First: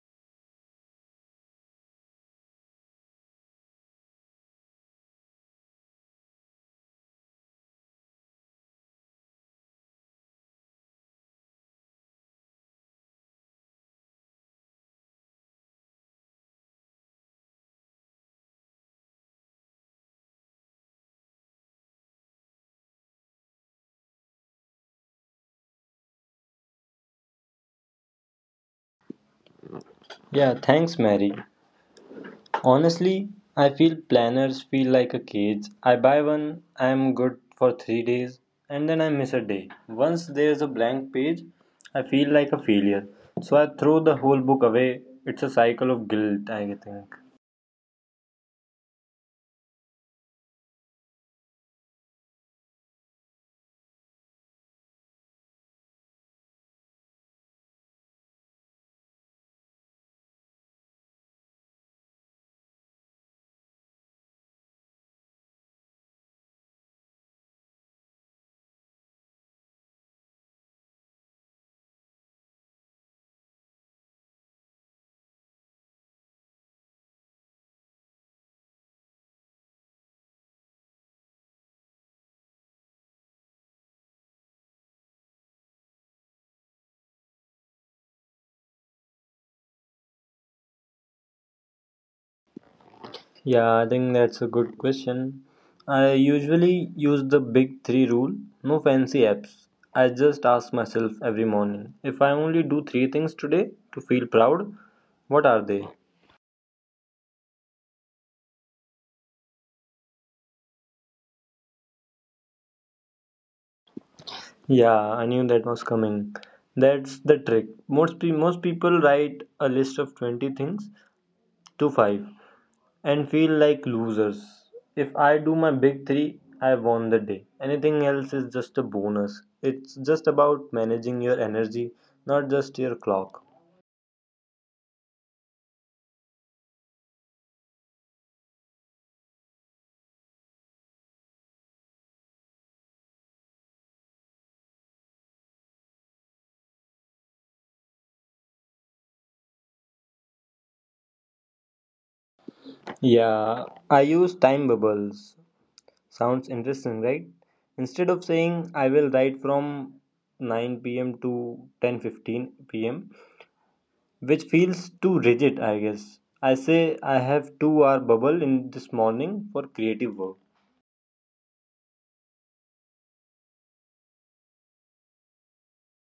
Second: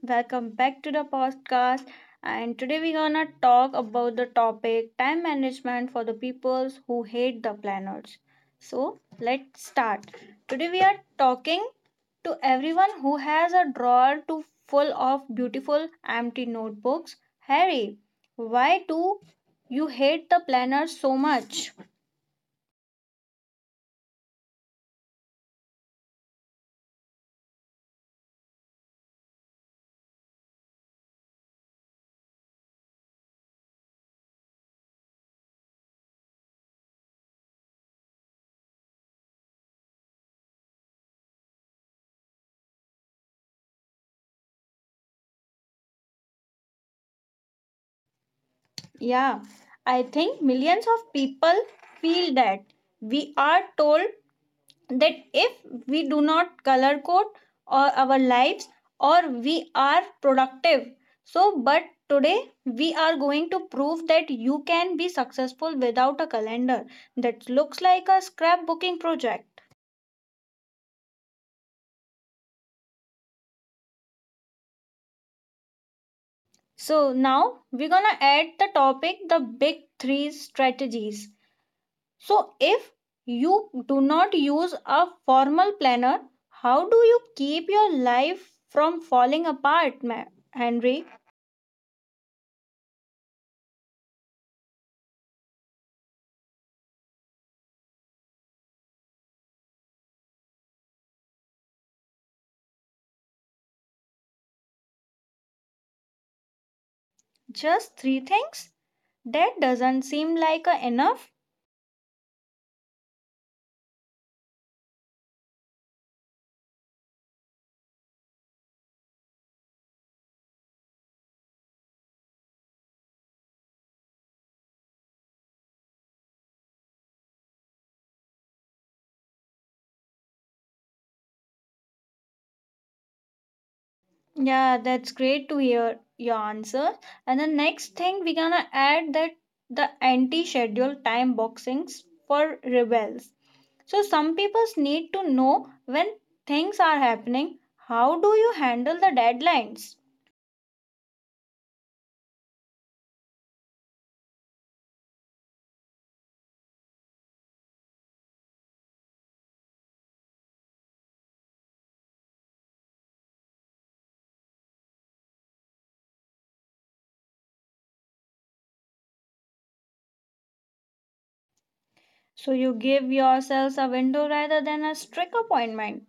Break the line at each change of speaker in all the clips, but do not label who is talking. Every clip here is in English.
welcome back to the podcast. And today we're gonna talk about the topic time management for the peoples who hate the planners. So let's start. Today we are talking to everyone who has a drawer to full of beautiful empty notebooks. Harry, why do you hate the planners so much?
Yeah, thanks, Mary. Honestly, I feel planners feel like a cage. I buy one, I am good for 3 days, and then I miss a day. Once there's a blank page, I feel like a failure. So I throw the whole book away. It's a cycle of guilt, I think.
Yeah, I think millions of people feel that we are told that if we do not color code or our lives or we are productive so but today we are going to prove that you can be successful without a calendar that looks like a scrapbooking project. So now we're gonna add the topic the big three strategies. So if you do not use a formal planner, how do you keep your life from falling apart, Henry?
Yeah, I think that's a good question. I usually use the big three rule, no fancy apps. I just ask myself every morning if I only do three things today to feel proud, what are they?
Just three things? That doesn't seem like a enough.
Yeah, I knew that was coming. That's the trick. Most people write a list of 20 things to 5 and feel like losers. If I do my big 3, I won the day. Anything else is just a bonus. It's just about managing your energy, not just your clock.
Yeah, that's great to hear your answer. And the next thing we're gonna add that the anti-schedule time boxings for rebels. So some people need to know when things are happening. How do you handle the deadlines?
Yeah, I use time bubbles. Sounds interesting, right? Instead of saying I will write from 9 p.m. to 10:15 p.m., which feels too rigid, I guess. I say I have 2 hour bubble in this morning for creative work.
So you give yourselves a window rather than a strict appointment.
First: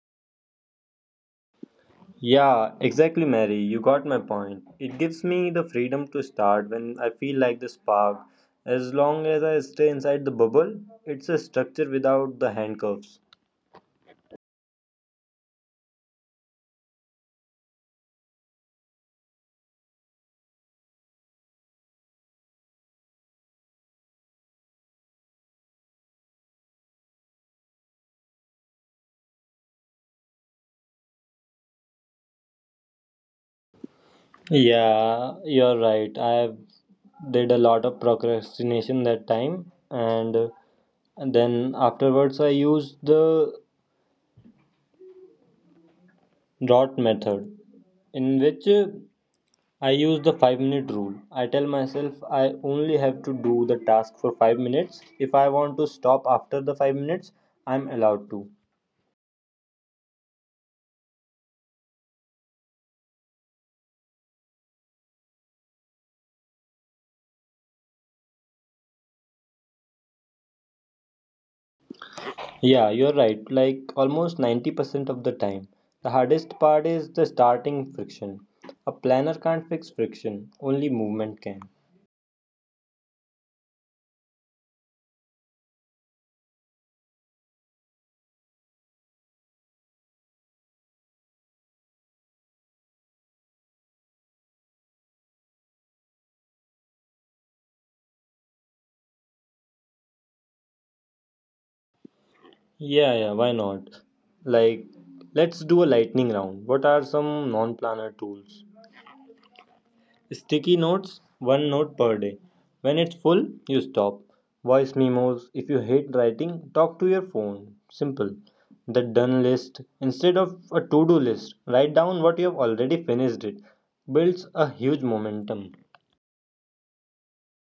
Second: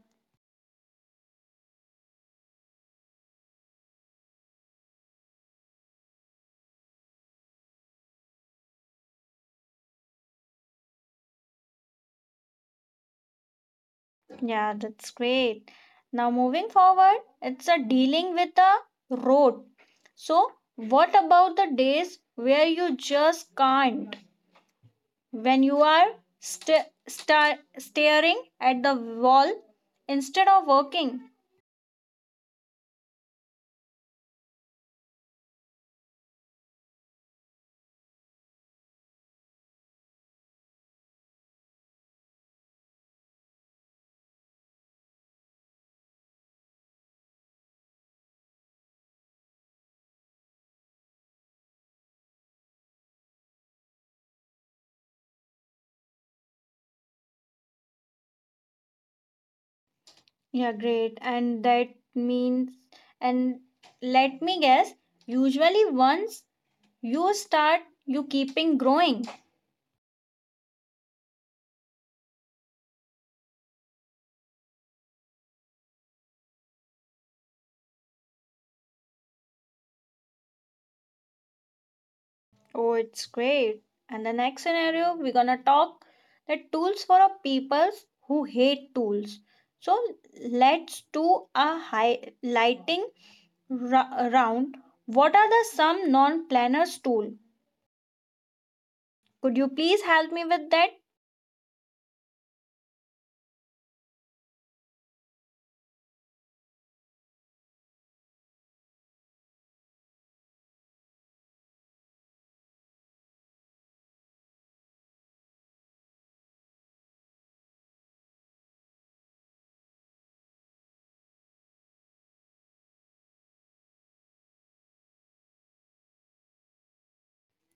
Yeah, exactly, Mary. You got my point. It gives me the freedom to start when I feel like the spark. As long as I stay inside the bubble, it's a structure without the handcuffs.
Yeah, that's great. Now, moving forward, it's a dealing with the road. So, what about the days where you just can't? When you are staring at the wall instead of working?
Yeah, you're right. I have did a lot of procrastination that time, and then afterwards I used the dot method, in which I use the 5-minute rule. I tell myself I only have to do the task for 5 minutes. If I want to stop after the 5 minutes, I'm allowed to.
Yeah, great. And that means, and let me guess, usually once you start, you keeping growing.
Yeah, you're right. Like almost 90% of the time. The hardest part is the starting friction. A planner can't fix friction, only movement can.
Oh, it's great. And the next scenario, we're gonna talk the tools for a peoples who hate tools. So let's do a highlighting round. What are the some non-planners tool? Could you please help me with that?
Yeah, yeah, why not? Like, let's do a lightning round. What are some non planner tools? Sticky notes, one note per day. When it's full, you stop. Voice memos. If you hate writing, talk to your phone. Simple. The done list. Instead of a to do list, write down what you have already finished it. Builds a huge momentum.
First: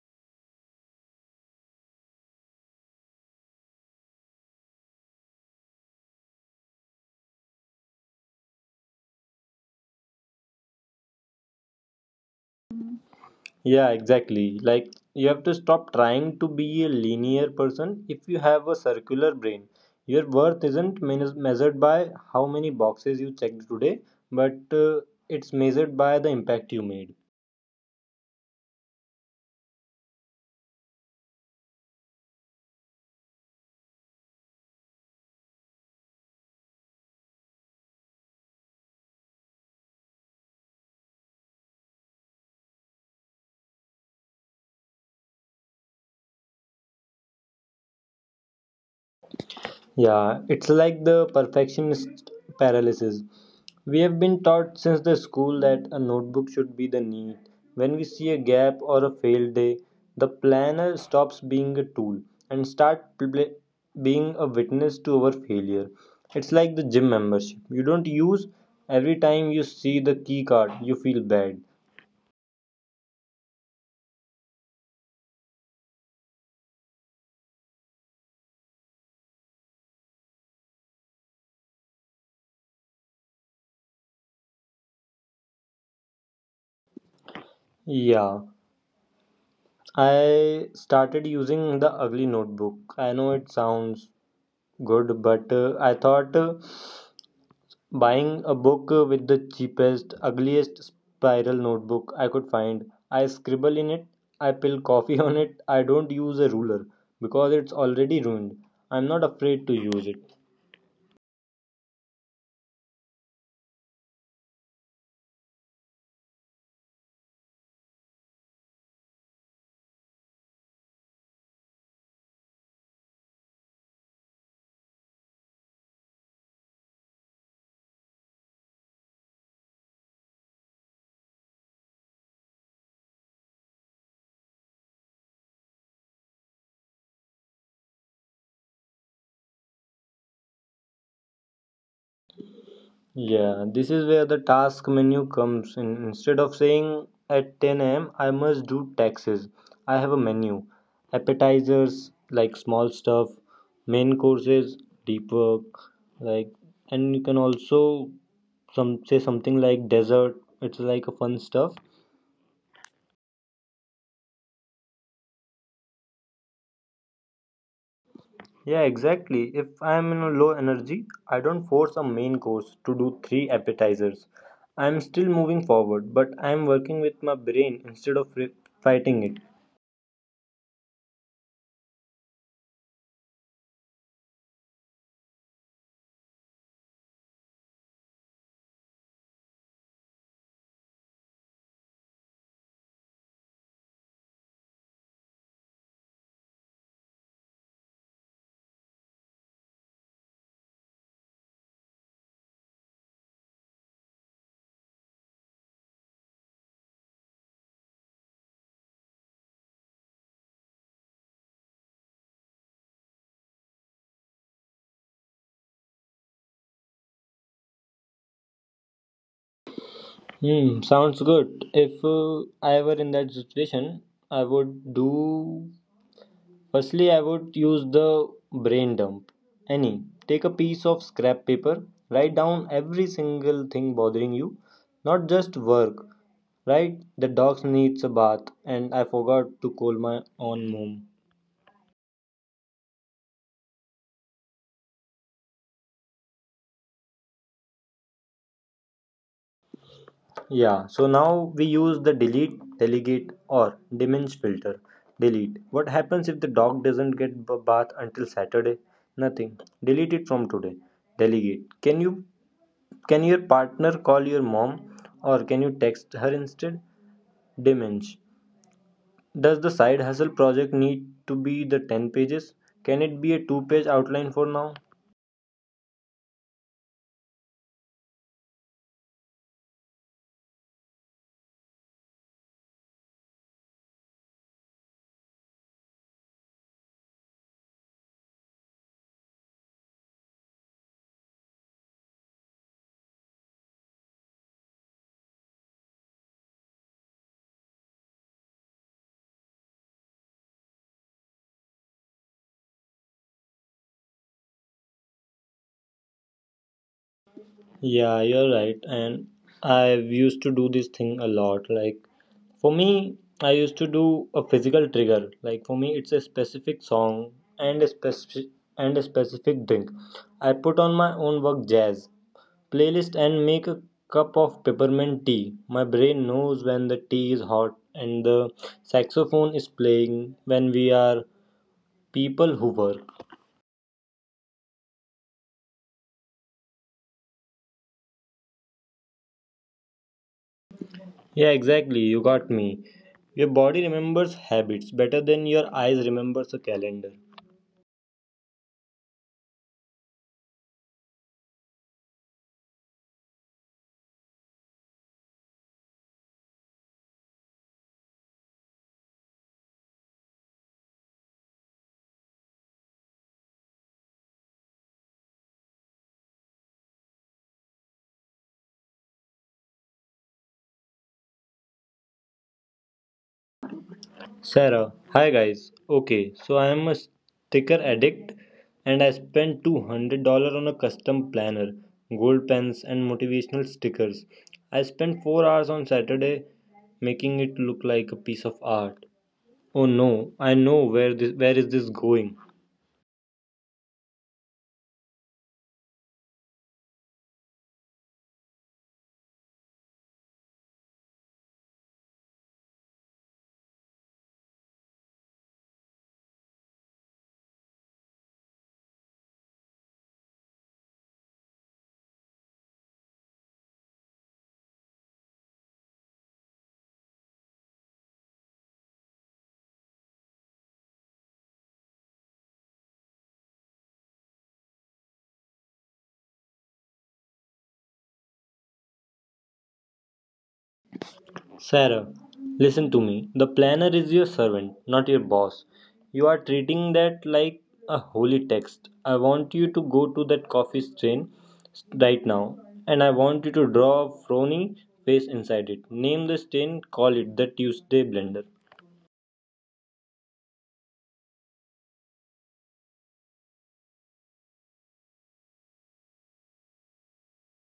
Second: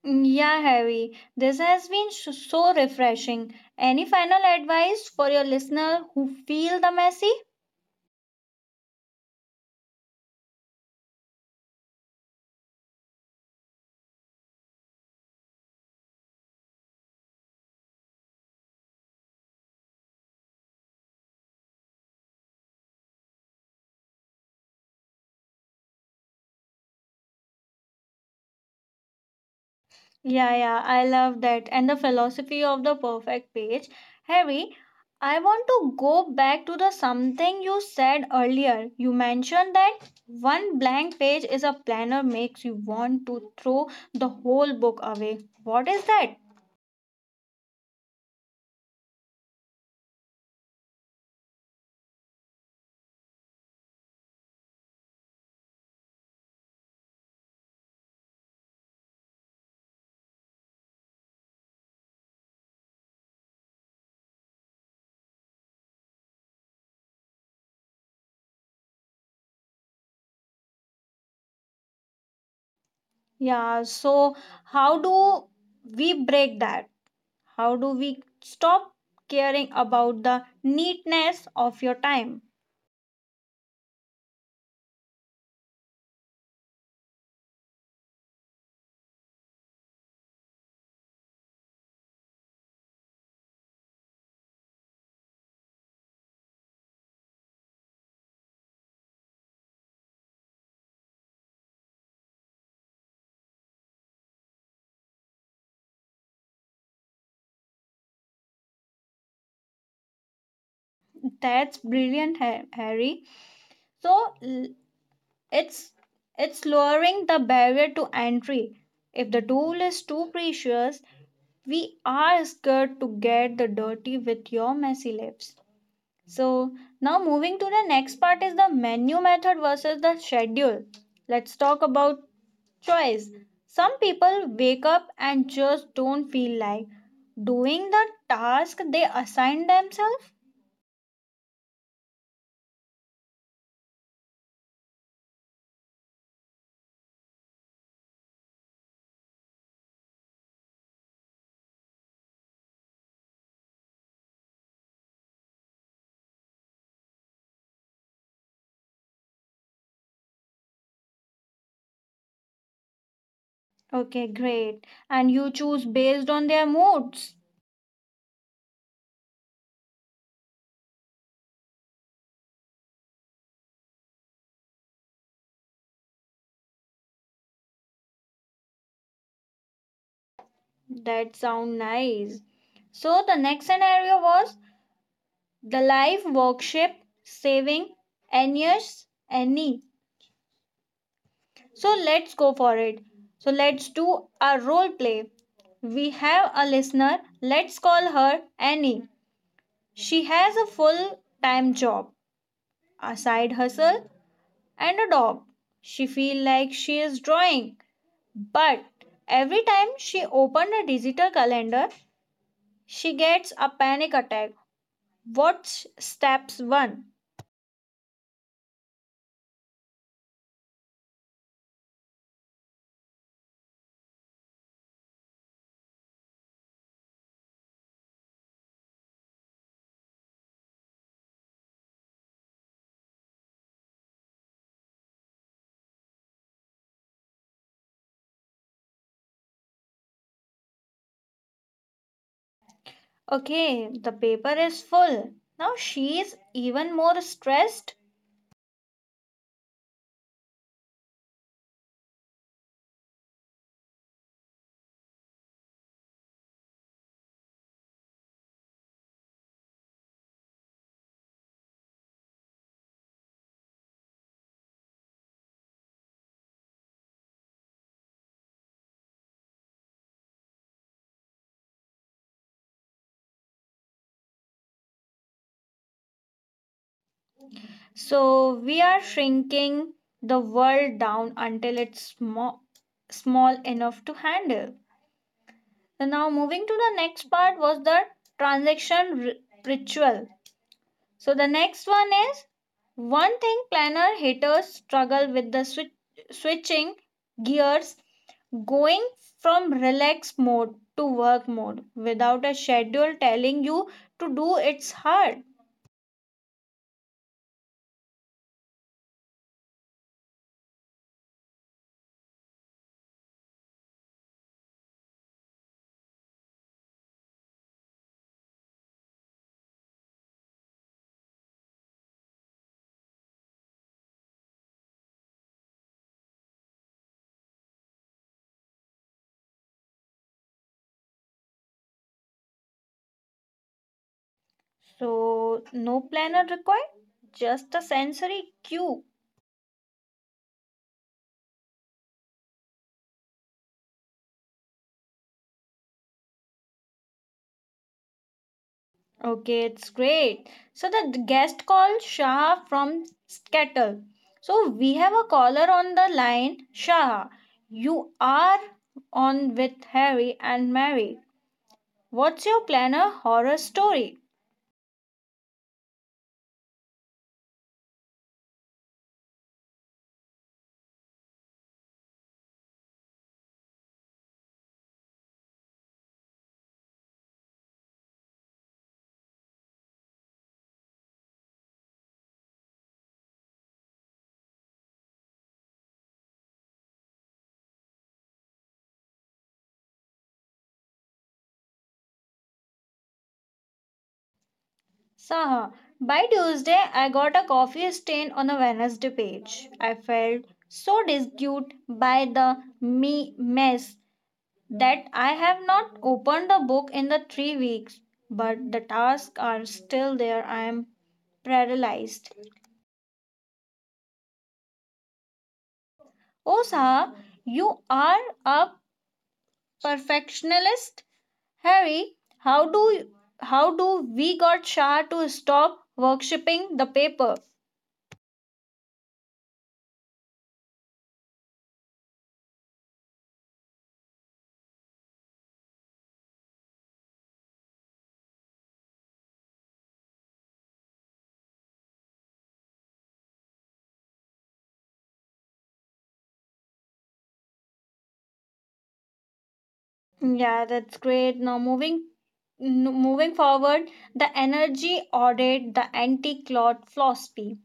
Yeah, Harry. This has been so refreshing. Any final advice for your listener who feel the messy?
Yeah, exactly. Like you have to stop trying to be a linear person if you have a circular brain. Your worth isn't measured by how many boxes you checked today, but it's measured by the impact you made.
Yeah, yeah, I love that. And the philosophy of the perfect page. Harry, I want to go back to the something you said earlier. You mentioned that one blank page is a planner makes you want to throw the whole book away. What is that?
Yeah, it's like the perfectionist paralysis. We have been taught since the school that a notebook should be the need. When we see a gap or a failed day, the planner stops being a tool and start being a witness to our failure. It's like the gym membership. You don't use every time you see the key card, you feel bad.
Yeah, so how do we break that? How do we stop caring about the neatness of your time?
Yeah, I started using the ugly notebook. I know it sounds good, but I thought buying a book with the cheapest, ugliest spiral notebook I could find. I scribble in it, I pill coffee on it, I don't use a ruler because it's already ruined. I'm not afraid to use it.
That's brilliant, Harry. So It's it's lowering the barrier to entry. If the tool is too precious, we are scared to get the dirty with your messy lips. So now moving to the next part is the menu method versus the schedule. Let's talk about choice. Some people wake up and just don't feel like doing the task they assign themselves.
Yeah, this is where the task menu comes in. Instead of saying at 10 a.m., I must do taxes, I have a menu. Appetizers, like small stuff, main courses, deep work, like, and you can also some say something like dessert. It's like a fun stuff.
Okay, great. And you choose based on their moods.
Yeah, exactly. If I'm in a low energy, I don't force a main course to do three appetizers. I'm still moving forward, but I'm working with my brain instead of fighting it.
That sound nice. So the next scenario was the life workshop saving Anya's Annie. So let's go for it. So let's do a role play. We have a listener. Let's call her Annie. She has a full-time job, a side hustle, and a dog. She feel like she is drawing, but every time she opened a digital calendar, she gets a panic attack. What's steps one?
Hmm, sounds good. If I were in that situation, I would do. Firstly, I would use the brain dump. Any. Take a piece of scrap paper, write down every single thing bothering you, not just work. Right? The dog needs a bath, and I forgot to call my own mom.
Okay, the paper is full. Now she is even more stressed.
Yeah, so now we use the delete, delegate, or diminish filter. Delete. What happens if the dog doesn't get bath until Saturday? Nothing. Delete it from today. Delegate. Can your partner call your mom or can you text her instead? Diminish. Does the side hustle project need to be the 10 pages? Can it be a 2-page outline for now?
So we are shrinking the world down until it's small, small enough to handle. So now moving to the next part was the transaction ritual. So the next one is one thing planner haters struggle with switching gears. Going from relax mode to work mode without a schedule telling you to do it's hard.
Yeah, you're right. And I used to do this thing a lot. Like for me, I used to do a physical trigger. Like for me, it's a specific song and a specific and a specific drink. I put on my own work jazz playlist and make a cup of peppermint tea. My brain knows when the tea is hot and the saxophone is playing when we are people who work.
So, no planner required, just a sensory cue.
Yeah, exactly. You got me. Your body remembers habits better than your eyes remembers a calendar.
Okay, it's great. So, the guest called Shah from Skettle. So, we have a caller on the line. Shah, you are on with Harry and Mary. What's your planner horror story?
Sarah, hi guys. Okay, so I am a sticker addict and I spent $200 on a custom planner, gold pens and motivational stickers. I spent 4 hours on Saturday making it look like a piece of art. Oh no, I know where is this going?
So, by Tuesday, I got a coffee stain on the Wednesday page. I felt so disgusted by the me mess that I have not opened the book in the 3 weeks. But the tasks are still there. I am paralyzed. Oh, sir, you are a perfectionist, Harry. How do how do we got Shah to stop worshipping the paper?
Sarah, listen to me. The planner is your servant, not your boss. You are treating that like a holy text. I want you to go to that coffee stain right now, and I want you to draw a frowny face inside it. Name the stain, call it the Tuesday blender.
Yeah, that's great. Now moving moving forward, the energy audit, the anti-clot philosophy.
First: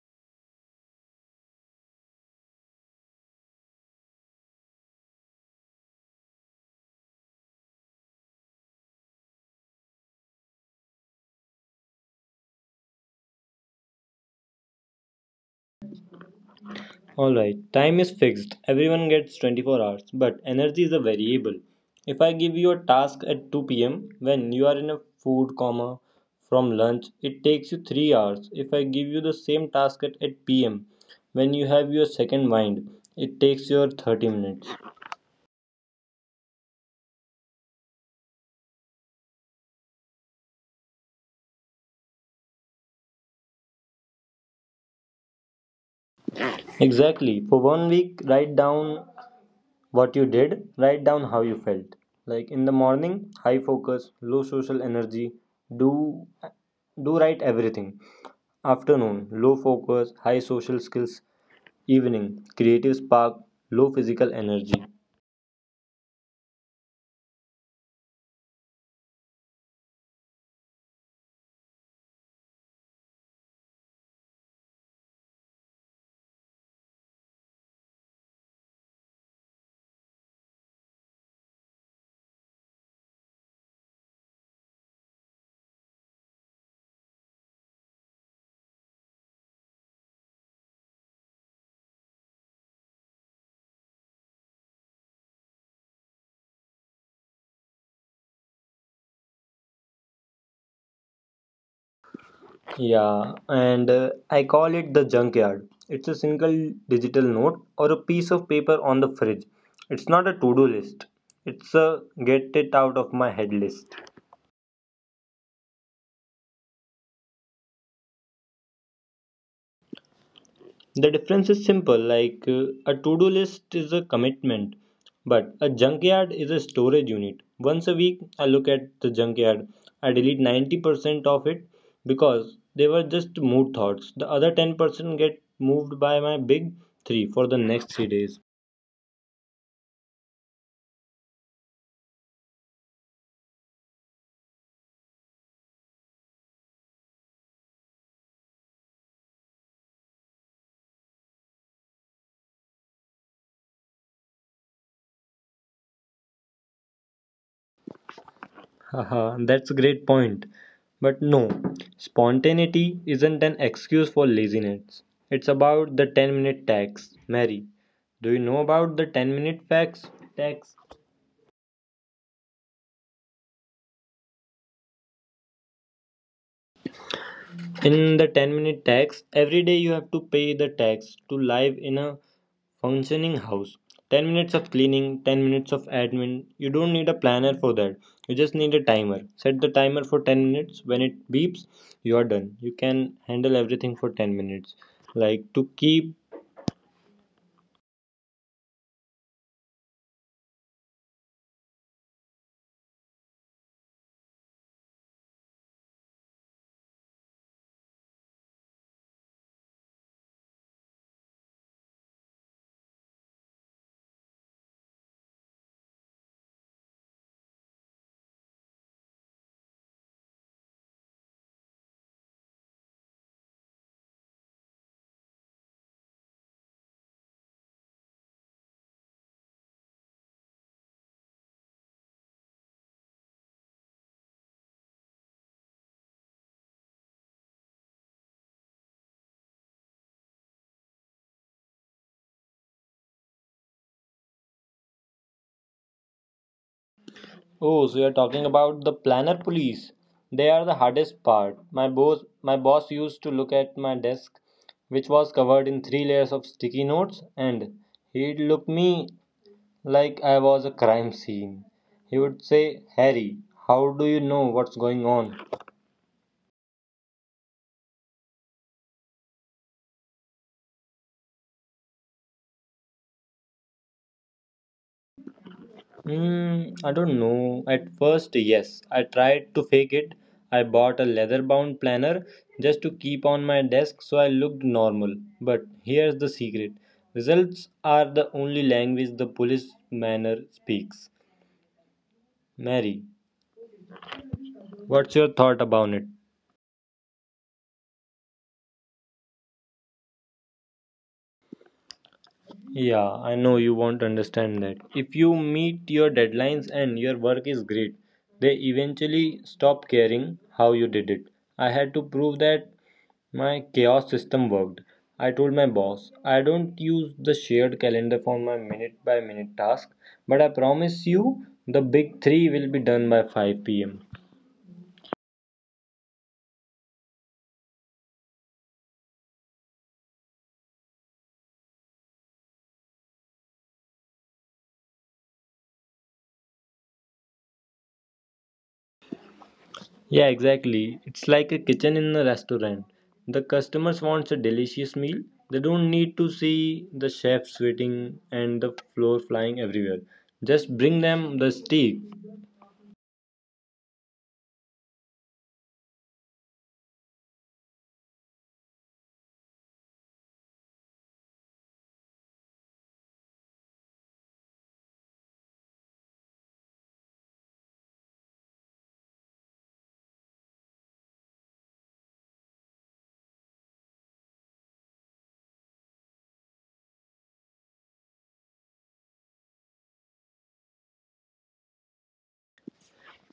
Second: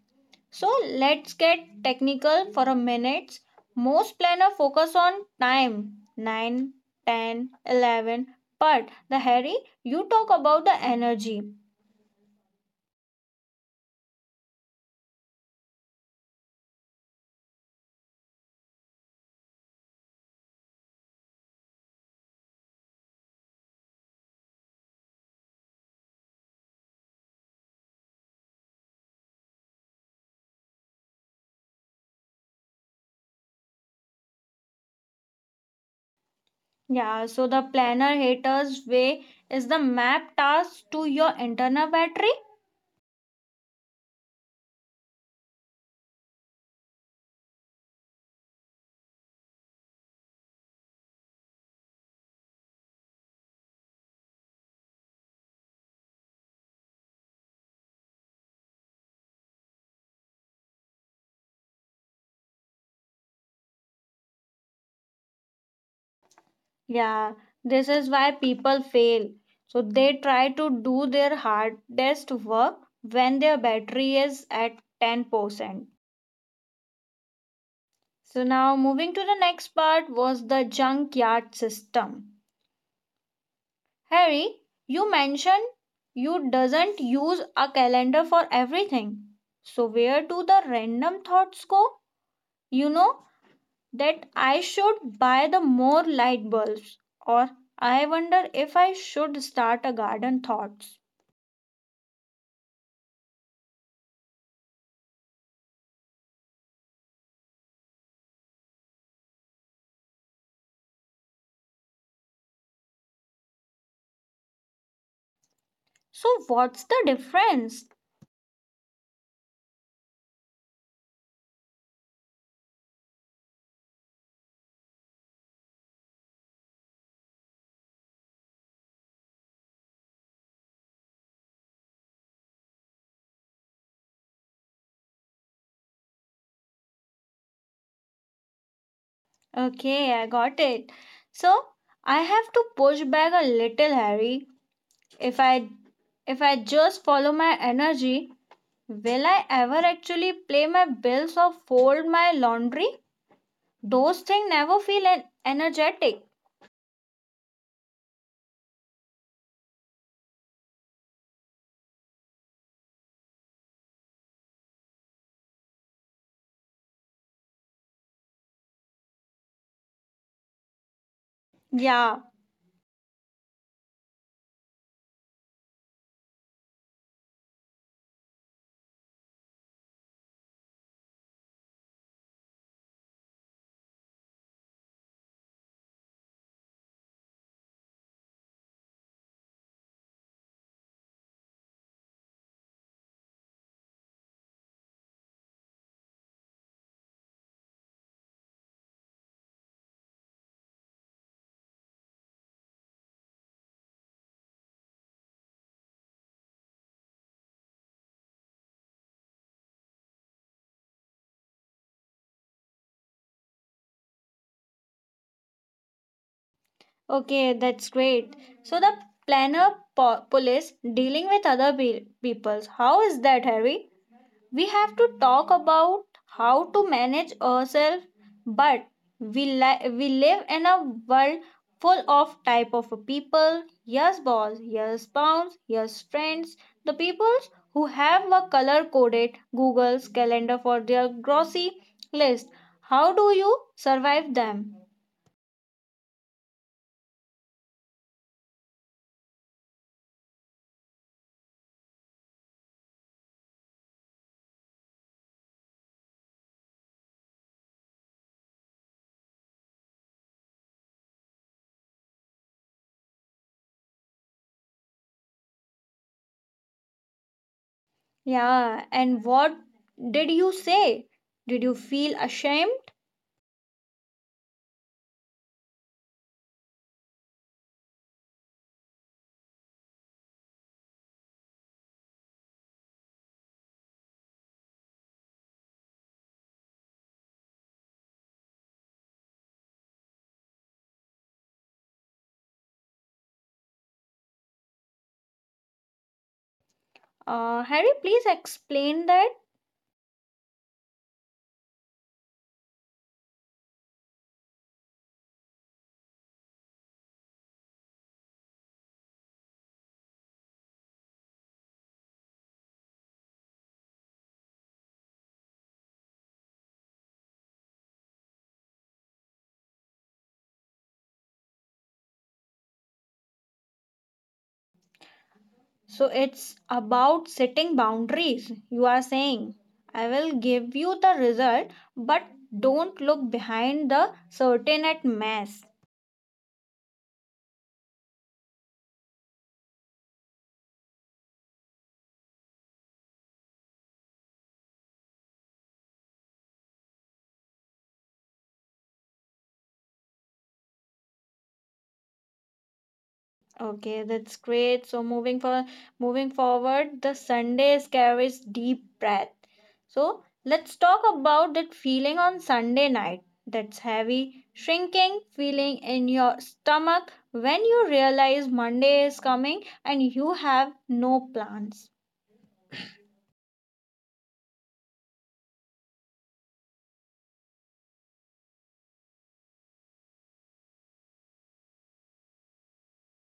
So let's get technical for a minute. Most planner focus on time 9, 10, 11. But the Harry, you talk about the energy.
Alright, time is fixed. Everyone gets 24 hours, but energy is a variable. If I give you a task at 2 p.m. when you are in a food coma from lunch, it takes you 3 hours. If I give you the same task at 8 p.m. when you have your second wind, it takes you 30 minutes.
Yeah, so the planner haters way is the map task to your internal battery.
Exactly. For one week, write down what you did, write down how you felt. Like in the morning, high focus, low social energy, do do write everything. Afternoon, low focus, high social skills. Evening, creative spark, low physical energy.
Yeah, this is why people fail. So they try to do their hardest work when their battery is at 10%. So now moving to the next part was the junkyard system. Harry, you mentioned you doesn't use a calendar for everything. So where do the random thoughts go? You know that I should buy the more light bulbs or I wonder if I should start a garden thoughts.
Yeah, and I call it the junkyard. It's a single digital note or a piece of paper on the fridge. It's not a to do list, it's a get it out of my head list.
So, what's the difference?
The difference is simple like a to do list is a commitment, but a junkyard is a storage unit. Once a week, I look at the junkyard. I delete 90% of it because they were just mood thoughts. The other 10% get moved by my big three for the next 3 days.
Okay, I got it. So, I have to push back a little, Harry. If I if I just follow my energy, will I ever actually pay my bills or fold my laundry? Those things never feel energetic.
Haha, that's a great point. But no, spontaneity isn't an excuse for laziness. It's about the 10-minute tax. Mary, do you know about the 10-minute fax tax?
Yeah,
In the 10-minute tax, every day you have to pay the tax to live in a functioning house. 10 minutes of cleaning, 10 minutes of admin. You don't need a planner for that. You just need a timer. Set the timer for 10 minutes. When it beeps, you are done. You can handle everything for 10 minutes. Like to keep.
okay, that's great. So the planner police dealing with other peoples. How is that, Harry? We have to talk about how to manage ourselves, but we live in a world full of type of people: yes boss, yes spouse, yes friends, the peoples who have a color coded Google's calendar for their grocery list. How do you survive them?
Oh, so you're talking about the planner police. They are the hardest part. My boss used to look at my desk, which was covered in three layers of sticky notes, and he'd look me like I was a crime scene. He would say, Harry, how do you know what's going on?
Yeah, and what did you say? Did you feel ashamed?
Hmm, I don't know. At first, yes, I tried to fake it. I bought a leather bound planner just to keep on my desk so I looked normal. But here's the secret, results are the only language the police manner speaks. Mary, what's your thought about it?
Harry, please explain that.
Yeah, I know you won't understand that. If you meet your deadlines and your work is great, they eventually stop caring how you did it. I had to prove that my chaos system worked. I told my boss, I don't use the shared calendar for my minute by minute task, but I promise you the big three will be done by 5 pm.
So it's about setting boundaries. You are saying, I will give you the result, but don't look behind the certain at mess.
Yeah, exactly. It's like a kitchen in a restaurant. The customers wants a delicious meal. They don't need to see the chef sweating and the floor flying everywhere. Just bring them the steak.
Okay, that's great. So moving forward, the Sundays carries deep breath. So let's talk about that feeling on Sunday night. That's heavy, shrinking feeling in your stomach when you realize Monday is coming and you have no plans.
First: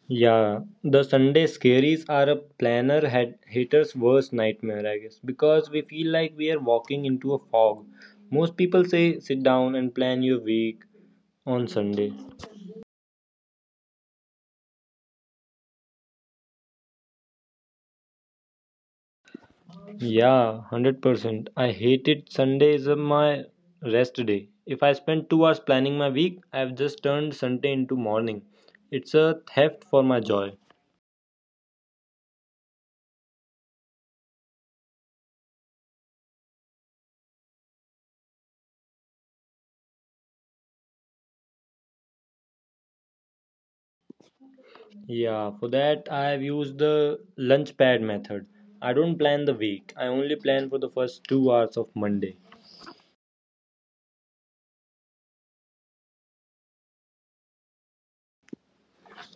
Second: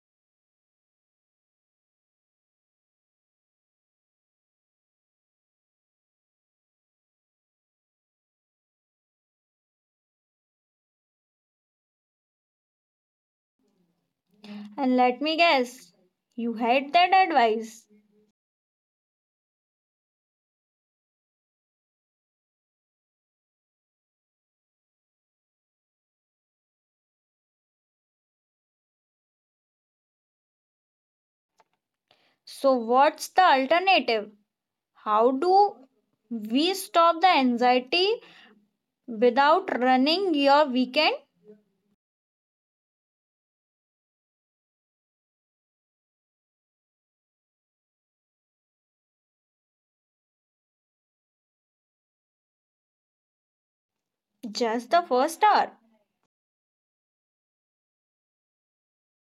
Yeah, the Sunday scaries are a planner hater's worst nightmare, I guess, because we feel like we are walking into a fog. Most people say sit down and plan your week on Sunday.
And let me guess, you hate that advice.
Yeah, 100%. I hated Sundays are my rest day. If I spend 2 hours planning my week, I've just turned Sunday into morning. It's a theft for my joy.
So, what's the alternative? How do we stop the anxiety without running your weekend?
Yeah, for that I've used the lunch pad method. I don't plan the week. I only plan for the first 2 hours of Monday.
Just the first hour?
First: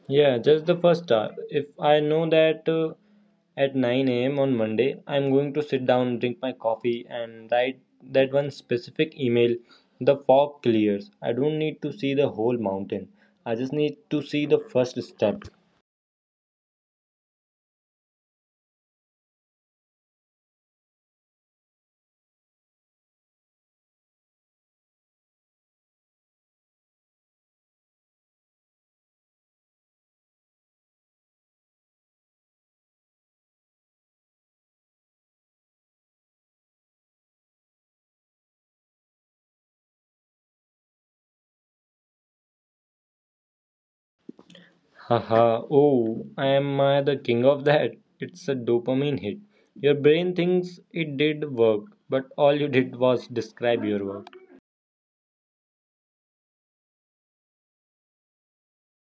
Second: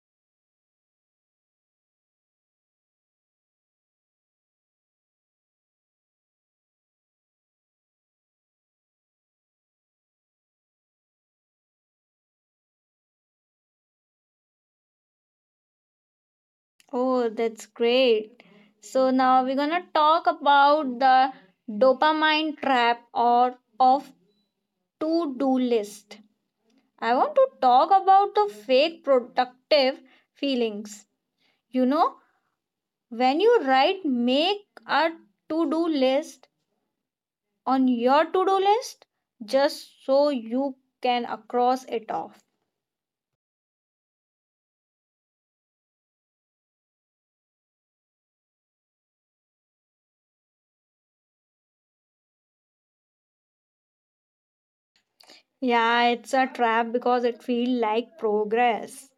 Yeah, just the first hour. If I know that at 9 a.m. on Monday, I'm going to sit down, drink my coffee, and write that one specific email, the fog clears. I don't need to see the whole mountain. I just need to see the first step.
Oh, that's great. So, now we're gonna talk about the dopamine trap or of to do list. I want to talk about the fake productive feelings. You know, when you write, make a to do list on your to do list just so you can cross it off.
Haha, oh, am I the king of that? It's a dopamine hit. Your brain thinks it did work, but all you did was describe your work.
Yeah, it's a trap because it feels like progress.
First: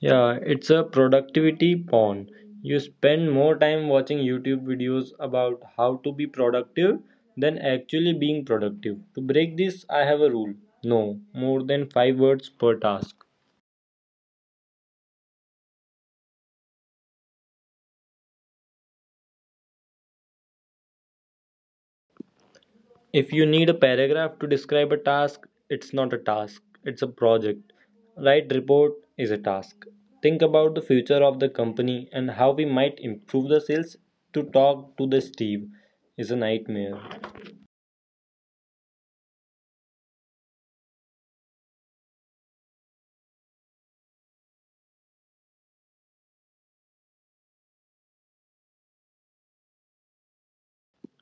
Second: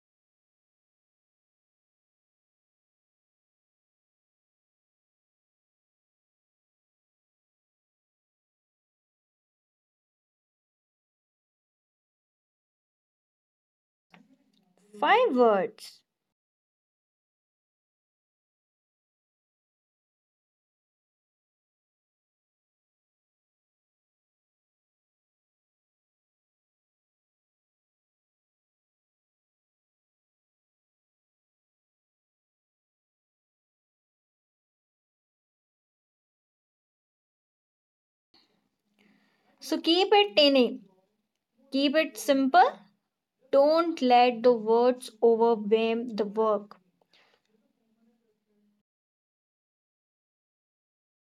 Yeah, it's a productivity porn. You spend more time watching YouTube videos about how to be productive than actually being productive. To break this, I have a rule, no more than 5 words per task.
Five words.
If you need a paragraph to describe a task, it's not a task, it's a project. Write report is a task. Think about the future of the company and how we might improve the sales to talk to the Steve is a nightmare.
So keep it tiny, keep it simple. Don't let the words overwhelm the work.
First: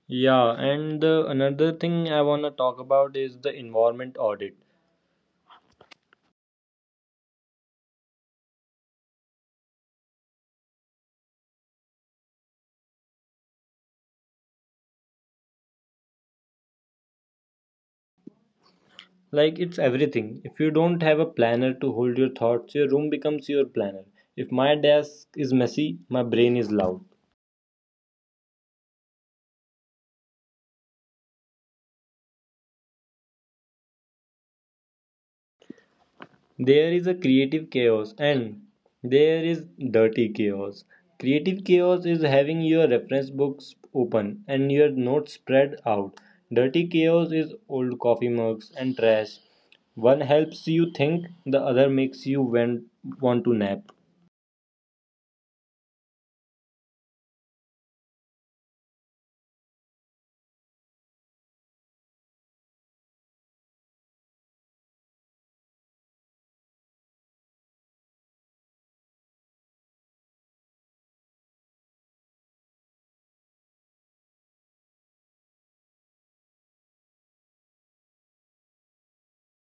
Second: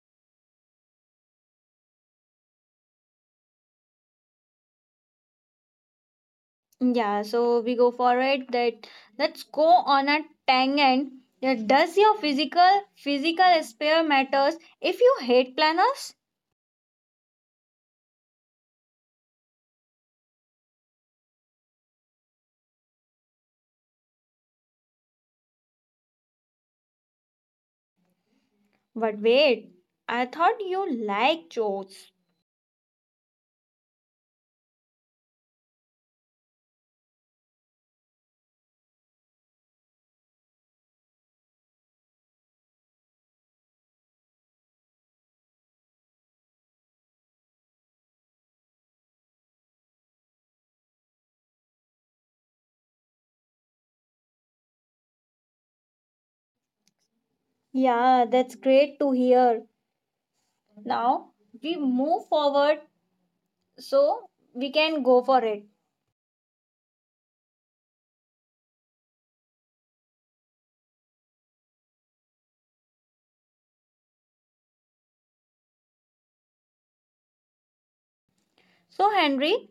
Yeah, and the another thing I want to talk about is the environment audit.
Yeah, so we go for it that let's go on a tangent. Yeah, does your physical spare matters if you hate planners?
Like it's everything. If you don't have a planner to hold your thoughts, your room becomes your planner. If my desk is messy, my brain is loud.
But wait, I thought you like jokes.
There is a creative chaos and there is dirty chaos. Creative chaos is having your reference books open and your notes spread out. Dirty chaos is old coffee mugs and trash. One helps you think, the other makes you want to nap.
Yeah, that's great to hear. Now we move forward so we can go for it. So, Henry,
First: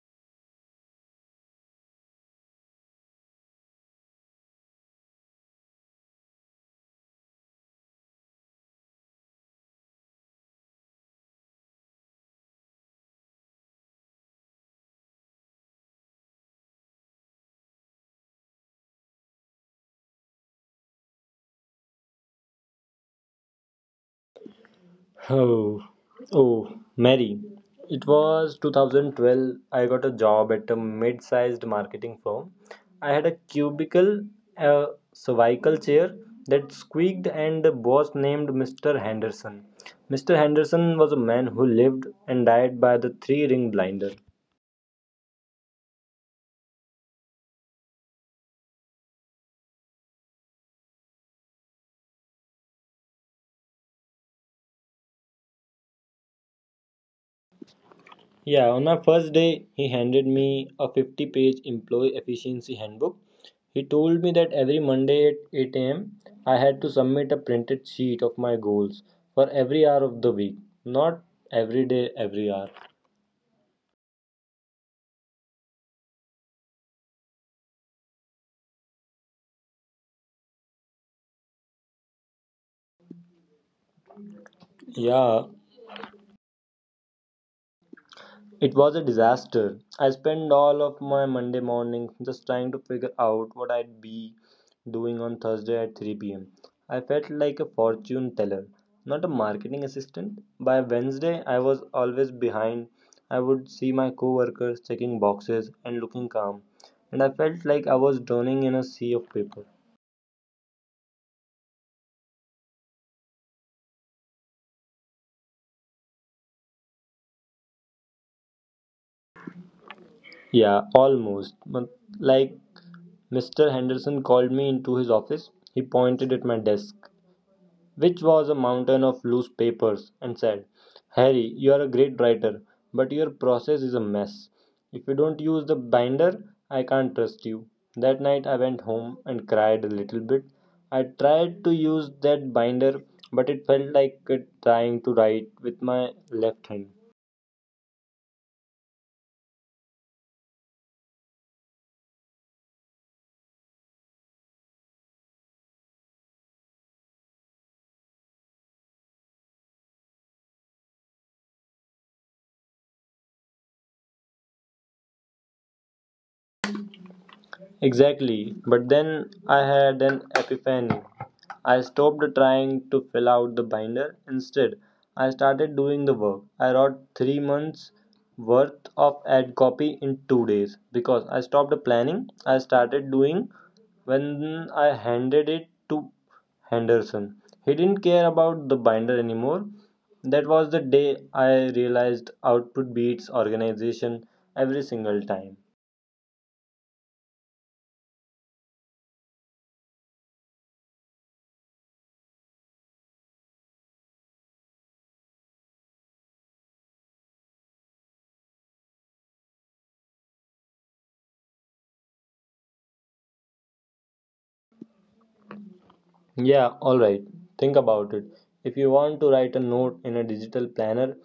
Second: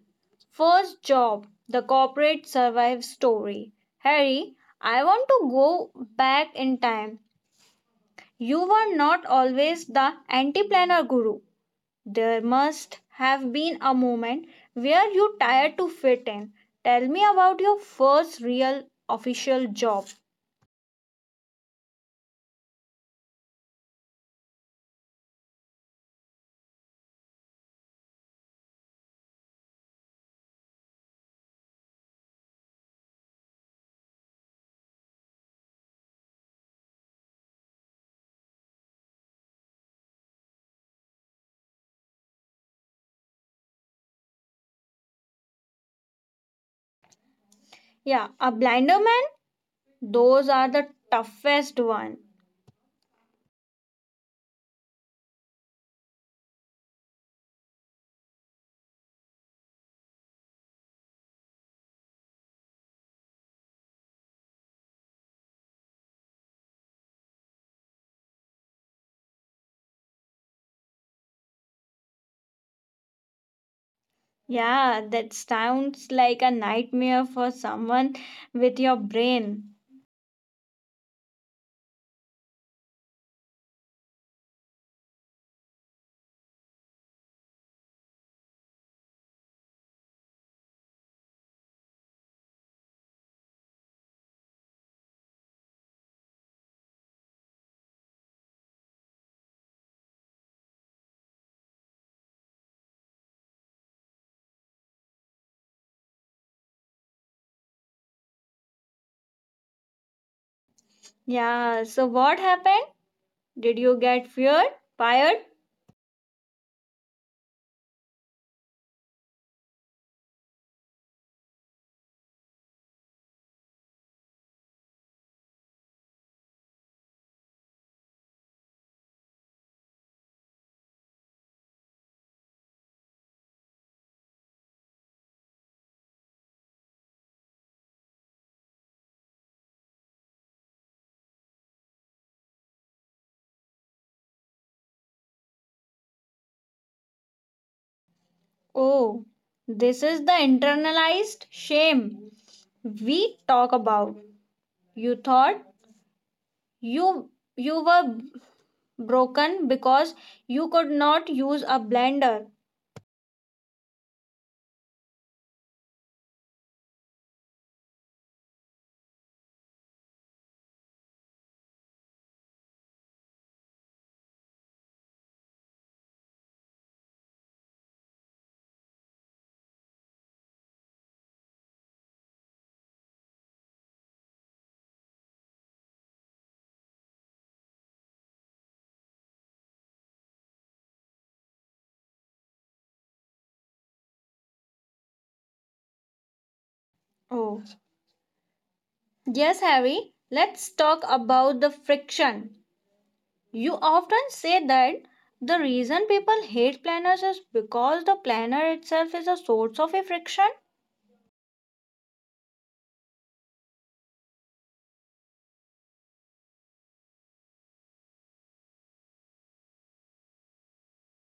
first job, the corporate survive story. Harry, I want to go back in time. You were not always the anti planner guru. There must have been a moment where you tired to fit in. Tell me about your first real official job.
Oh, oh, Mary. It was 2012. I got a job at a mid sized marketing firm. I had a cubicle, a cervical chair that squeaked, and a boss named Mr. Henderson. Mr. Henderson was a man who lived and died by the three ring blinder.
Yeah, a blinder man? Those are the toughest one.
Yeah, on our first day, he handed me a 50-page employee efficiency handbook. He told me that every Monday at 8 a.m., I had to submit a printed sheet of my goals for every hour of the week, not every day, every hour.
Yeah, that sounds like a nightmare for someone with your brain.
Yeah, it was a disaster. I spent all of my Monday morning just trying to figure out what I'd be doing on Thursday at 3 pm. I felt like a fortune teller, not a marketing assistant. By Wednesday, I was always behind. I would see my coworkers checking boxes and looking calm, and I felt like I was drowning in a sea of paper.
Yeah, so what happened? Did you get feared? Fired?
Yeah, almost. But, like, Mr. Henderson called me into his office. He pointed at my desk, which was a mountain of loose papers, and said, "Harry, you are a great writer, but your process is a mess. If you don't use the binder, I can't trust you." That night I went home and cried a little bit. I tried to use that binder, but it felt like trying to write with my left hand.
Oh, this is the internalized shame we talk about. You thought you you were broken because you could not use a blender.
Exactly. But then I had an epiphany. I stopped trying to fill out the binder. Instead, I started doing the work. I wrote 3 months worth of ad copy in 2 days because I stopped planning. I started doing. When I handed it to Henderson, he didn't care about the binder anymore. That was the day I realized output beats organization every single time.
Oh, yes, Harry. Let's talk about the friction. You often say that the reason people hate planners is because the planner itself is a source of a friction.
Yeah, all right. Think about it. If you want to write a note in a digital planner,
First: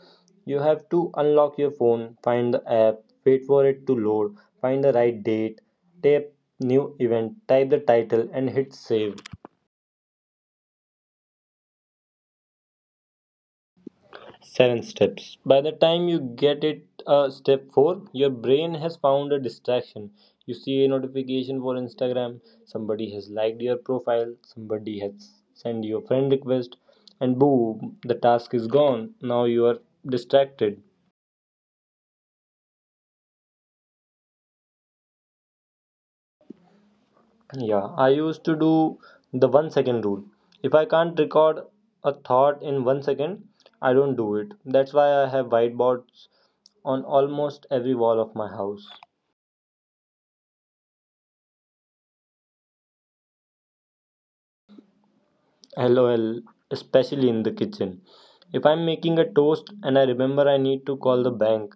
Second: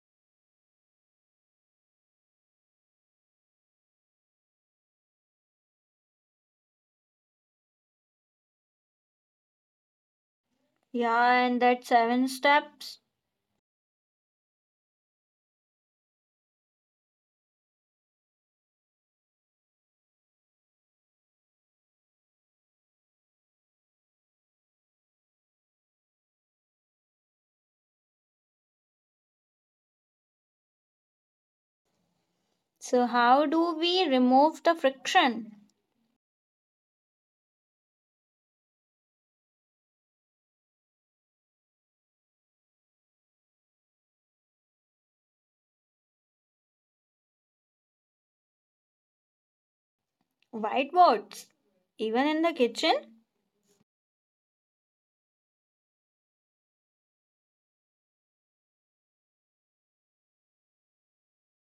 you have to unlock your phone, find the app, wait for it to load, find the right date, tap new event, type the title, and hit save.
Yeah, and that seven steps.
7 steps. By the time you get it, step four, your brain has found a distraction. You see a notification for Instagram, somebody has liked your profile, somebody has sent you a friend request, and boom, the task is gone. Now you are distracted.
So, how do we remove the friction?
Yeah, I used to do the 1 second rule. If I can't record a thought in 1 second, I don't do it. That's why I have whiteboards on almost every wall of my house.
Whiteboards. Even in the kitchen?
LOL, especially in the kitchen. If I'm making a toast and I remember I need to call the bank,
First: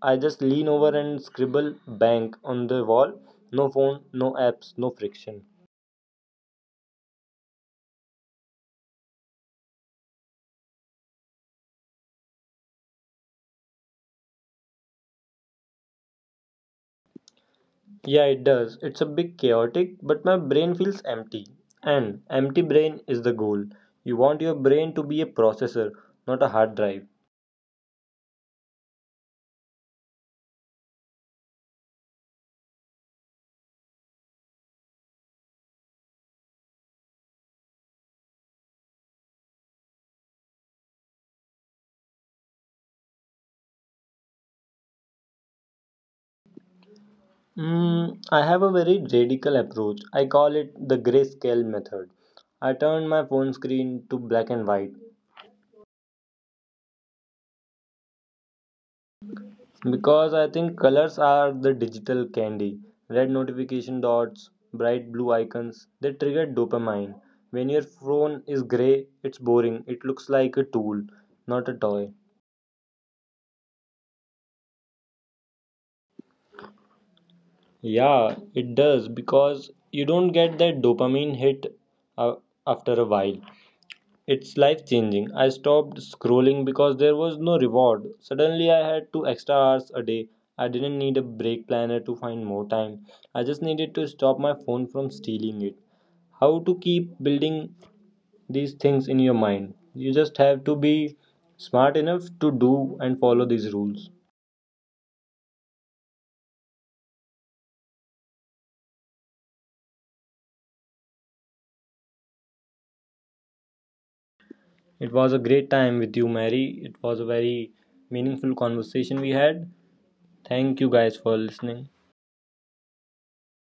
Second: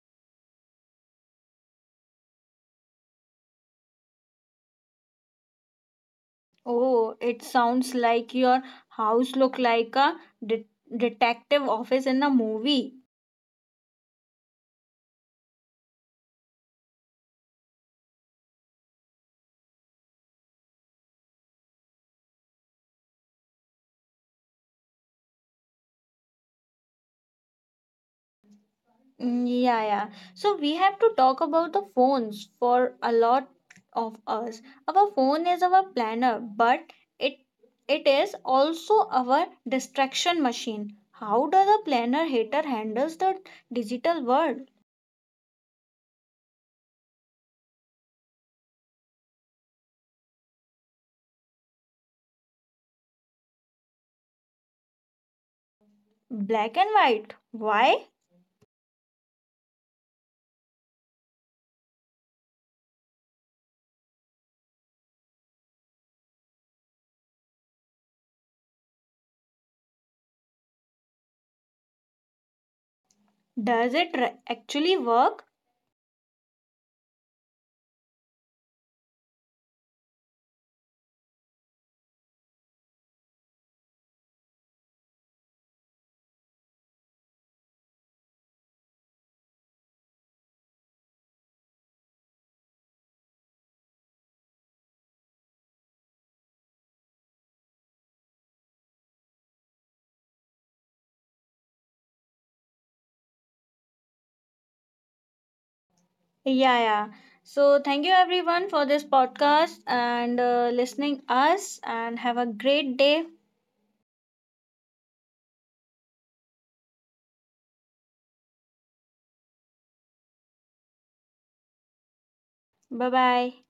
I just lean over and scribble bank on the wall. No phone, no apps, no friction.
Oh, it sounds like your house look like a det- detective office in a movie.
Yeah, it does. It's a bit chaotic, but my brain feels empty. And empty brain is the goal. You want your brain to be a processor, not a hard drive.
Mm, yeah, yeah. So we have to talk about the phones for a lot of us. Our phone is our planner, but it it is also our distraction machine. How does a planner hater handles the digital world?
I have a very radical approach. I call it the grayscale method. I turn my phone screen to black and white.
Black and white. Why?
Because I think colors are the digital candy. Red notification dots, bright blue icons, they trigger dopamine. When your phone is gray, it's boring. It looks like a tool, not a toy.
Does it actually work?
Yeah, it does, because you don't get that dopamine hit uh, after a while. It's life changing. I stopped scrolling because there was no reward. Suddenly, I had 2 extra hours a day. I didn't need a break planner to find more time. I just needed to stop my phone from stealing it. How to keep building these things in your mind? You just have to be smart enough to do and follow these rules.
Yeah, yeah. So thank you everyone for this podcast and listening us and have a great day.
It was a great time with you, Mary. It was a very meaningful conversation we had. Thank you guys for listening.
Bye bye.